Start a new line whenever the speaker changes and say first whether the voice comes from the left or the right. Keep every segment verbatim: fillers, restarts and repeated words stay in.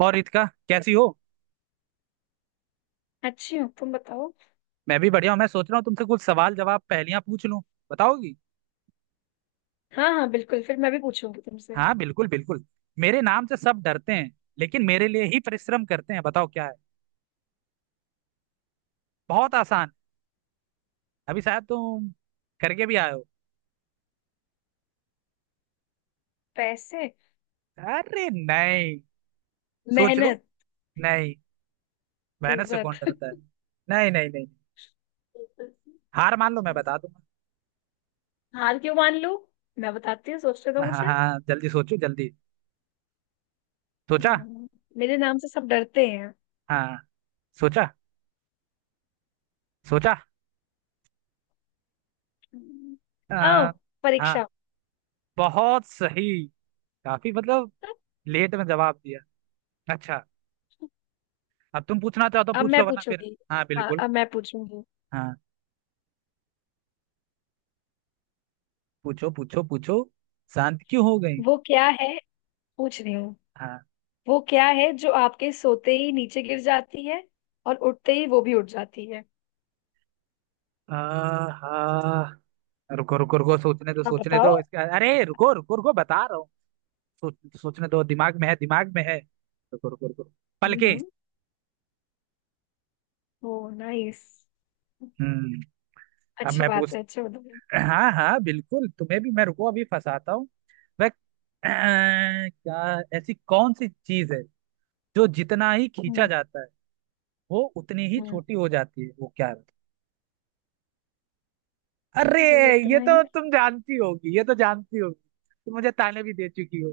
right: और रितिका कैसी हो।
left: अच्छी हो। तुम बताओ।
right: मैं भी बढ़िया हूँ। मैं सोच रहा हूँ तुमसे कुछ सवाल जवाब पहेलियां पूछ लूं, बताओगी?
left: हाँ हाँ बिल्कुल, फिर मैं भी पूछूंगी तुमसे।
right: हाँ बिल्कुल बिल्कुल। मेरे नाम से सब डरते हैं, लेकिन मेरे लिए ही परिश्रम करते हैं। बताओ क्या है। बहुत आसान। अभी शायद तुम करके भी आए हो।
left: पैसे।
right: अरे नहीं, सोच लो।
left: मेहनत।
right: नहीं, मेहनत से कौन
left: इज्जत।
right: डरता है। नहीं नहीं नहीं, हार मान लो मैं बता दूंगा।
left: हार क्यों मान लूं? मैं बताती हूँ, सोचते तो
right: हाँ
left: मुझे।
right: हाँ, जल्दी सोचो जल्दी। सोचा?
left: हम्म, मेरे नाम से सब डरते हैं।
right: हाँ, सोचा। सोचा।
left: हम्म, आओ।
right: आ,
left: परीक्षा।
right: हाँ, बहुत सही। काफी मतलब लेट में जवाब दिया। अच्छा, अब तुम पूछना चाहो तो
left: अब
right: पूछ लो,
left: मैं
right: वरना फिर।
left: पूछूंगी।
right: हाँ
left: हाँ
right: बिल्कुल।
left: अब मैं पूछूंगी।
right: हाँ, पूछो पूछो पूछो। शांत क्यों हो गई?
left: वो क्या है, पूछ रही हूँ।
right: हाँ।
left: वो क्या है जो आपके सोते ही नीचे गिर जाती है, और उठते ही वो भी उठ जाती है।
right: आ, हाँ, रुको रुको रुको, सोचने दो
left: अब
right: सोचने
left: बताओ।
right: दो इसके, अरे रुको रुको रुको बता रहा हूँ। सोच, सोचने दो, दिमाग में है दिमाग में है। रुको रुको रुको। पलके।
left: हम्म। ओ नाइस।
right: हम्म। अब
left: अच्छी
right: मैं
left: बात
right: पूछ,
left: है। अच्छा बताओ।
right: हाँ हाँ बिल्कुल तुम्हें भी मैं, रुको अभी फंसाता हूँ। वह अह, क्या ऐसी कौन सी चीज है जो जितना ही खींचा जाता है वो उतनी ही
left: हम्म
right: छोटी हो जाती है, वो क्या है? अरे,
left: जो
right: ये
left: जितना ही
right: तो तुम जानती होगी ये तो जानती होगी। तुम मुझे ताने भी दे चुकी हो।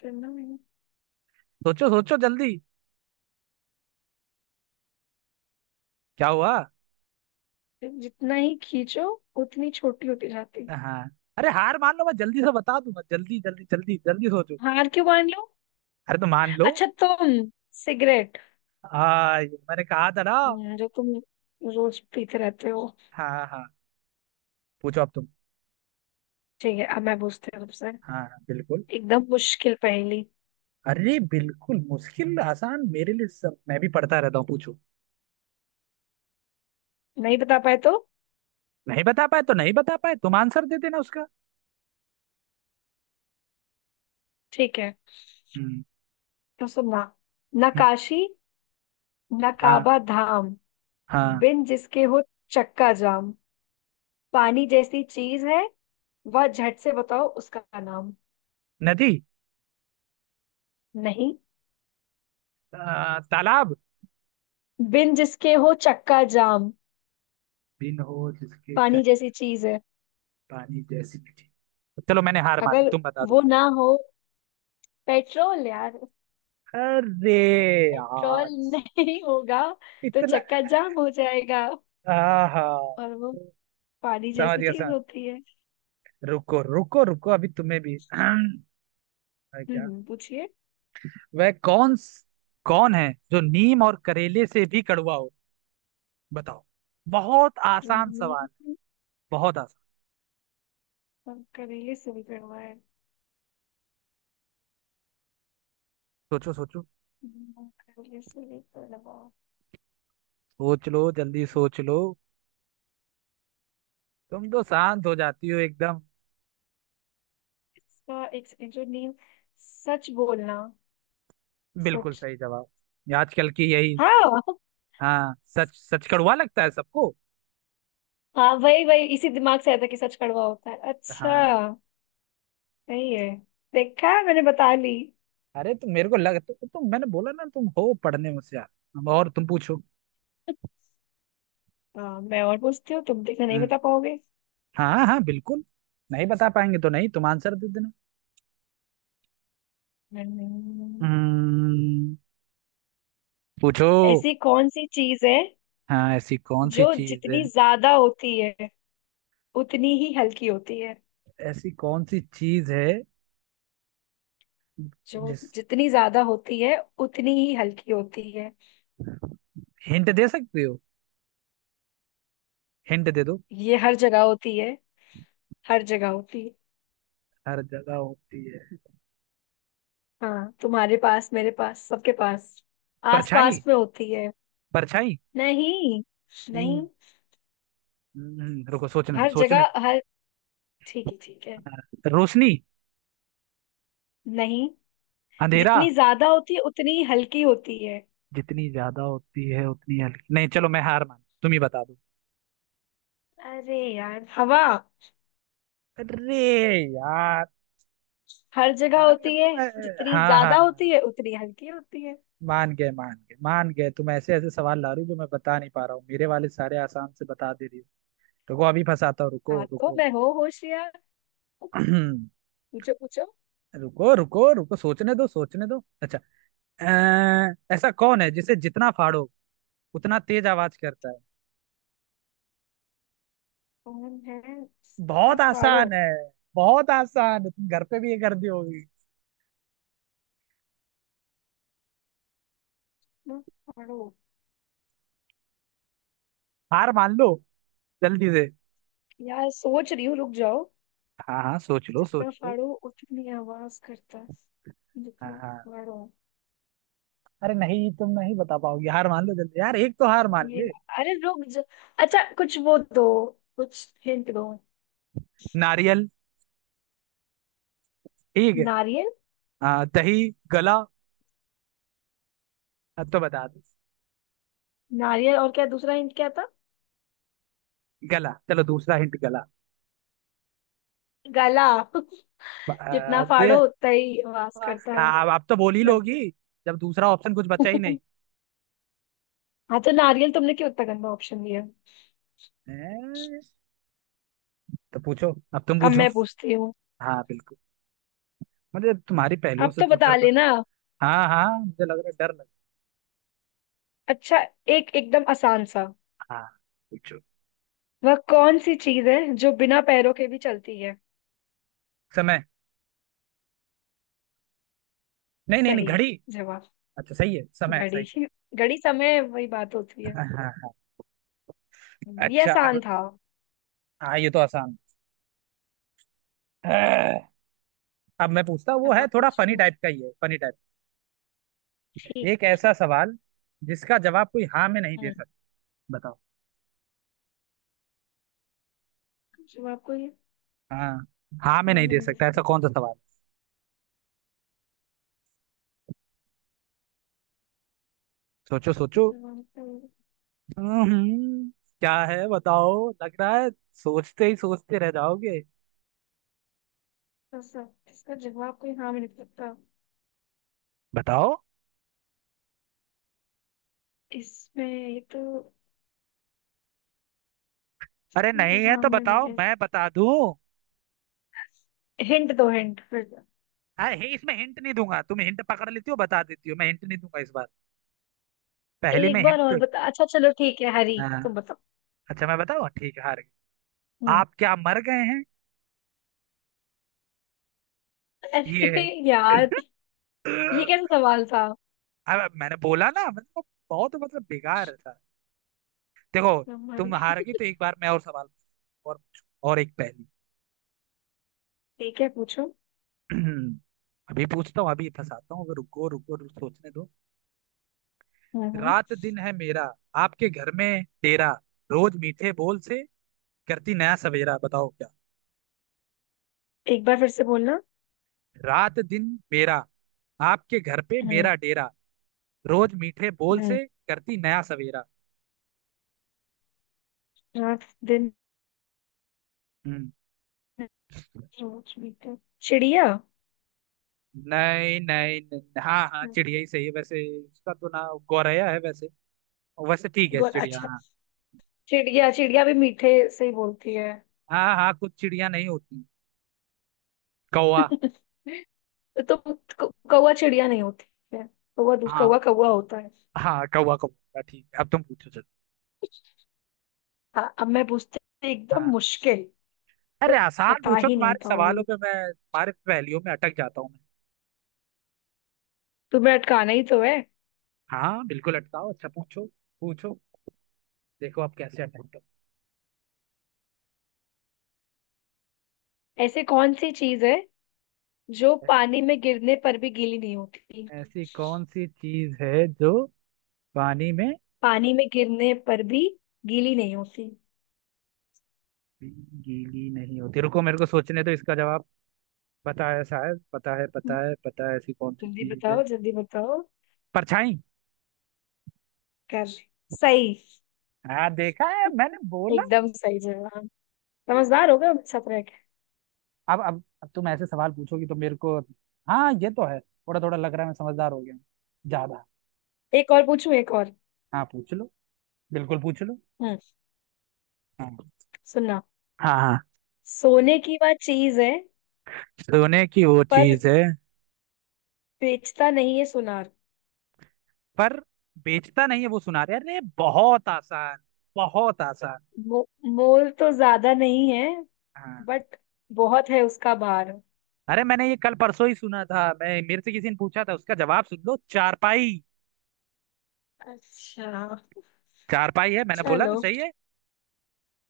left: करना नहीं।
right: सोचो सोचो जल्दी। क्या हुआ?
left: फिर जितना ही खींचो, उतनी छोटी होती जाती।
right: हाँ। अरे हार मान लो मैं जल्दी से बता दूंगा, जल्दी जल्दी जल्दी जल्दी सोचो।
left: हार क्यों मान लो?
right: अरे तो मान लो।
left: अच्छा तुम। सिगरेट।
right: हाँ, ये मैंने कहा था ना।
left: हम्म, जो तुम रोज पीते रहते हो।
right: हाँ हाँ। पूछो अब तुम।
left: ठीक है अब मैं पूछती हूँ तुमसे।
right: हाँ हाँ, बिल्कुल।
left: एकदम मुश्किल पहेली।
right: अरे बिल्कुल, मुश्किल आसान मेरे लिए सब, मैं भी पढ़ता रहता हूँ। पूछो।
left: नहीं बता पाए तो?
right: नहीं बता पाए तो नहीं बता पाए, तुम आंसर दे देना उसका।
left: ठीक है।
right: हम्म।
left: तो सुनना।
right: हम्म,
left: नकाशी
right: हाँ
left: नकाबा धाम,
right: हाँ।
left: बिन जिसके हो चक्का जाम, पानी जैसी चीज है, वह झट से बताओ उसका नाम।
right: नदी।
left: नहीं।
right: आ, तालाब।
left: बिन जिसके हो चक्का जाम,
right: बिन हो जिसके
left: पानी
right: चक्कर,
left: जैसी चीज है।
right: पानी जैसी मीठी। चलो मैंने हार मान ली,
left: अगर
right: तुम बता दो।
left: वो ना हो। पेट्रोल यार।
right: अरे
left: पेट्रोल
right: यार,
left: नहीं होगा तो
right: इतना।
left: चक्का जाम हो जाएगा।
right: आहा।
left: और वो पानी
right: समझ
left: जैसी
right: गया
left: चीज
right: समझ।
left: होती है।
right: रुको रुको रुको, अभी तुम्हें भी, अरे। क्या।
left: हम्म, पूछिए।
right: वह कौन, कौन है जो नीम और करेले से भी कड़वा हो? बताओ। बहुत आसान
left: हम्म,
right: सवाल। बहुत आसान।
left: कंकरेले से भी कड़वा है।
right: सोचो सोचो।
left: हम्म, कंकरेले से भी कड़वा।
right: सोच लो जल्दी सोच लो। तुम तो शांत हो जाती हो एकदम।
left: इसका एक सेकंड, जो नीम। सच बोलना।
right: बिल्कुल
left: सच।
right: सही जवाब। ये आजकल की यही।
left: हाँ
right: हाँ, सच। सच कड़वा लगता है सबको।
left: हाँ, वही वही इसी दिमाग से आया था कि सच कड़वा होता है।
right: हाँ।
left: अच्छा। सही है। देखा मैंने बता ली।
right: अरे तो मेरे को लग तो, तो मैंने बोला ना तुम हो पढ़ने में होशियार, और तुम पूछो।
left: हाँ मैं और पूछती हूँ, तुम देखना नहीं
right: हम्म।
left: बता पाओगे।
right: हाँ हाँ बिल्कुल। नहीं बता पाएंगे तो नहीं, तुम आंसर दे देना।
left: हम्म,
right: हम्म। पूछो।
left: ऐसी कौन सी चीज है
right: हाँ, ऐसी कौन सी
left: जो
right: चीज है।
left: जितनी ज्यादा होती है उतनी ही हल्की होती है?
right: ऐसी कौन सी चीज है।
left: जो
right: जिस,
left: जितनी ज्यादा होती है उतनी ही हल्की होती है।
right: हिंट दे सकते हो? हिंट दे दो।
left: ये हर जगह होती है। हर जगह होती है।
right: हर जगह होती है?
left: हाँ तुम्हारे पास, मेरे पास, सबके पास। आस
right: परछाई।
left: पास में होती है।
right: परछाई।
left: नहीं। नहीं।
right: हम्म। हम्म, रुको सोचने दो
left: हर
right: सोचने
left: जगह
right: दो।
left: हर। ठीक है ठीक है।
right: हाँ, रोशनी।
left: नहीं,
right: अंधेरा।
left: जितनी ज्यादा होती है उतनी ही हल्की होती है।
right: जितनी ज्यादा होती है उतनी हल्की, नहीं चलो मैं हार मान, तुम ही बता दो।
left: अरे यार, हवा।
right: अरे यार।
left: हर जगह
right: मान गए
left: होती है।
right: तुम, अ,
left: जितनी
right: हाँ हाँ।
left: ज्यादा होती है उतनी हल्की होती है।
right: मान गए मान गए मान गए तुम ऐसे ऐसे सवाल ला रही हो जो मैं बता नहीं पा रहा हूँ, मेरे वाले सारे आसान से बता दे रही हो। रुको अभी फंसाता हूँ, रुको
left: हाथों
right: रुको।
left: में हो होशियार। पूछो पूछो।
right: रुको रुको रुको, सोचने दो सोचने दो। अच्छा, अ, ऐसा कौन है जिसे जितना फाड़ो उतना तेज आवाज करता है।
left: कौन है? जितना
right: बहुत
left: फाड़ो
right: आसान है। बहुत आसान है, तुम घर पे भी ये कर दी होगी।
left: उतना फाड़ो?
right: हार मान लो जल्दी से।
left: यार सोच रही हूँ, रुक जाओ।
right: हाँ हाँ सोच लो
left: जितना
right: सोच लो।
left: फाड़ो उतनी आवाज करता है।
right: हाँ
left: जितना
right: हाँ।
left: फाड़ो।
right: अरे नहीं, तुम नहीं बता पाओगे, हार मान लो जल्दी यार, एक तो हार मान
left: ये,
right: ले।
left: अरे रुक जा। अच्छा कुछ वो दो, कुछ हिंट दो।
right: नारियल। ठीक है।
left: नारियल।
right: आ, दही। गला। अब तो बता दो।
left: नारियल और क्या दूसरा हिंट क्या था?
right: गला, चलो दूसरा हिंट गला।
left: गला जितना
right: आ, दे।
left: फाड़ो उतना ही आवाज करता है।
right: आ, अब आप तो बोल ही
left: गला
right: लोगी, जब दूसरा ऑप्शन कुछ बचा ही नहीं।
left: हाँ तो नारियल तुमने क्यों इतना गंदा ऑप्शन दिया?
right: हैं? तो पूछो, अब तुम
left: अब
right: पूछो।
left: मैं पूछती हूँ।
right: हाँ बिल्कुल। मुझे तुम्हारी पहेलियों
left: अब
right: से
left: तो
right: तो
left: बता
right: डर लग।
left: लेना।
right: हाँ हाँ, मुझे लग रहा है डर लग।
left: अच्छा एक एकदम आसान सा।
right: हाँ, पूछो।
left: वह कौन सी चीज है जो बिना पैरों के भी चलती है?
right: समय। नहीं नहीं नहीं,
left: सही
right: घड़ी।
left: जवाब।
right: अच्छा, सही है, समय सही
left: घड़ी।
right: है।
left: घड़ी समय वही बात होती है।
right: हाँ हाँ हाँ।
left: ये
right: अच्छा अब।
left: आसान था।
right: हाँ ये तो आसान है। अब मैं पूछता हूँ, वो
left: अब
right: है
left: आप
right: थोड़ा फनी
left: पूछिए।
right: टाइप का ही है, फनी टाइप। एक
left: ठीक है।
right: ऐसा सवाल जिसका जवाब कोई हाँ में नहीं दे
left: हम्म।
right: सकता। बताओ।
left: जवाब कोई
right: हाँ, हाँ में
left: हाँ
right: नहीं
left: में
right: दे
left: नहीं दे
right: सकता,
left: सकता।
right: ऐसा कौन सा सवाल? सोचो सोचो।
left: जवाब कोई-
right: हम्म, क्या है बताओ, लग रहा है सोचते ही सोचते रह जाओगे।
left: ऐसा- इसका जवाब कोई हाँ में नहीं दे सकता।
right: बताओ।
left: इसमें ये तो
right: अरे
left: इसमें
right: नहीं है
left: हाँ
right: तो
left: में नहीं
right: बताओ,
left: दे
right: मैं बता दूं।
left: सकता। हिंट दो हिंट फिर।
right: अरे इसमें हिंट नहीं दूंगा, तुम हिंट पकड़ लेती हो बता देती हो, मैं हिंट नहीं दूंगा इस बार। पहली में
left: एक
right: हिंट
left: बार और
right: तो।
left: बता। अच्छा चलो ठीक है, हरी
right: हाँ।
left: तुम बताओ।
right: अच्छा, मैं बताऊँ, ठीक है हार गए?
left: हम्म।
right: आप क्या मर गए हैं?
left: अरे
right: ये
left: यार, ये
right: है।
left: कैसा सवाल था?
right: अब मैंने बोला ना, मतलब बहुत मतलब बेकार था। देखो।
left: हमारे।
right: तुम हार गई, तो एक बार मैं और सवाल पूछूं, और पूछूं, और एक पहेली।
left: ठीक है पूछो।
right: अभी पूछता हूँ, अभी फंसाता हूँ, रुको रुको रुको सोचने दो।
left: हम्म हम्म।
right: रात दिन है मेरा, आपके घर में डेरा, रोज मीठे बोल से करती नया सवेरा। बताओ क्या।
left: एक बार फिर से बोलना।
right: रात दिन मेरा, आपके घर पे
left: हम्म
right: मेरा डेरा। रोज मीठे बोल
left: हम्म।
right: से करती नया सवेरा।
left: रात दिन।
right: हम्म,
left: रोज मीठे। चिड़िया।
right: नहीं नहीं नहीं, हाँ हाँ, चिड़िया ही सही है वैसे, उसका तो नाम गौरैया है वैसे। वैसे ठीक है,
left: गोल
right: चिड़िया,
left: अच्छा।
right: हाँ।
left: चिड़िया, चिड़िया भी मीठे से ही बोलती है।
right: हाँ हाँ, कुछ चिड़िया नहीं होती। कौवा।
left: तो तुम, क- कौवा चिड़िया नहीं होती है? कौवा दूध, कौवा
right: हाँ
left: कौवा होता है।
right: हाँ, कौवा कौवा ठीक है। अब तुम पूछो चलो।
left: हाँ अब मैं पूछती हूँ, एकदम
right: हाँ।
left: मुश्किल।
right: अरे
left: तुम
right: आसान
left: बता
right: पूछो,
left: ही नहीं
right: तुम्हारे
left: पाओगे।
right: सवालों पे मैं, तुम्हारे पहेलियों में अटक जाता हूँ मैं।
left: तुम्हें अटकाना ही तो है।
right: हाँ बिल्कुल अटकाओ, अच्छा पूछो पूछो। देखो आप कैसे अटकते
left: ऐसे कौन सी चीज है जो
right: हो।
left: पानी में गिरने पर भी गीली नहीं होती?
right: ऐसी कौन सी चीज है जो पानी में
left: पानी में गिरने पर भी गीली नहीं होती।
right: गीली नहीं होती? रुको मेरे को सोचने दो इसका जवाब, पता है शायद, पता है
left: हम्म,
right: पता है पता है। ऐसी कौन सी
left: जल्दी
right: चीज है।
left: बताओ जल्दी बताओ।
right: परछाई।
left: कर। सही।
right: हाँ देखा, है मैंने बोला।
left: एकदम सही जवाब। समझदार हो गए हो मेरे साथ रह के।
right: अब अब अब तुम ऐसे सवाल पूछोगी तो मेरे को। हाँ ये तो है, थोड़ा थोड़ा लग रहा है मैं समझदार हो गया हूँ, ज्यादा।
left: एक और पूछूं, एक और।
right: हाँ, पूछ लो, बिल्कुल पूछ लो।
left: हम्म।
right: हाँ।
left: सुनना।
right: हाँ। हाँ
left: सोने की वह चीज है,
right: सोने की वो
left: पर
right: चीज है,
left: बेचता नहीं है सुनार।
right: पर बेचता नहीं है वो सुनार। यार ये बहुत आसान, बहुत आसान।
left: मो, मोल तो ज्यादा नहीं है,
right: हाँ।
left: बट बहुत है उसका भार।
right: अरे मैंने ये कल परसों ही सुना था, मैं मेरे से किसी ने पूछा था उसका जवाब, सुन लो, चारपाई।
left: अच्छा।
right: चारपाई है, मैंने बोला ना,
left: चलो
right: सही है।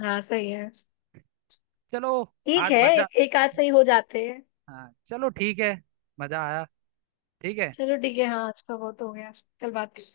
left: हाँ सही है।
right: चलो।
left: ठीक
right: आज
left: है,
right: मजा,
left: एक, एक आध सही हो जाते हैं।
right: हाँ चलो ठीक है, मजा आया। ठीक है।
left: चलो ठीक है, हाँ आज का बहुत हो गया। कल बात।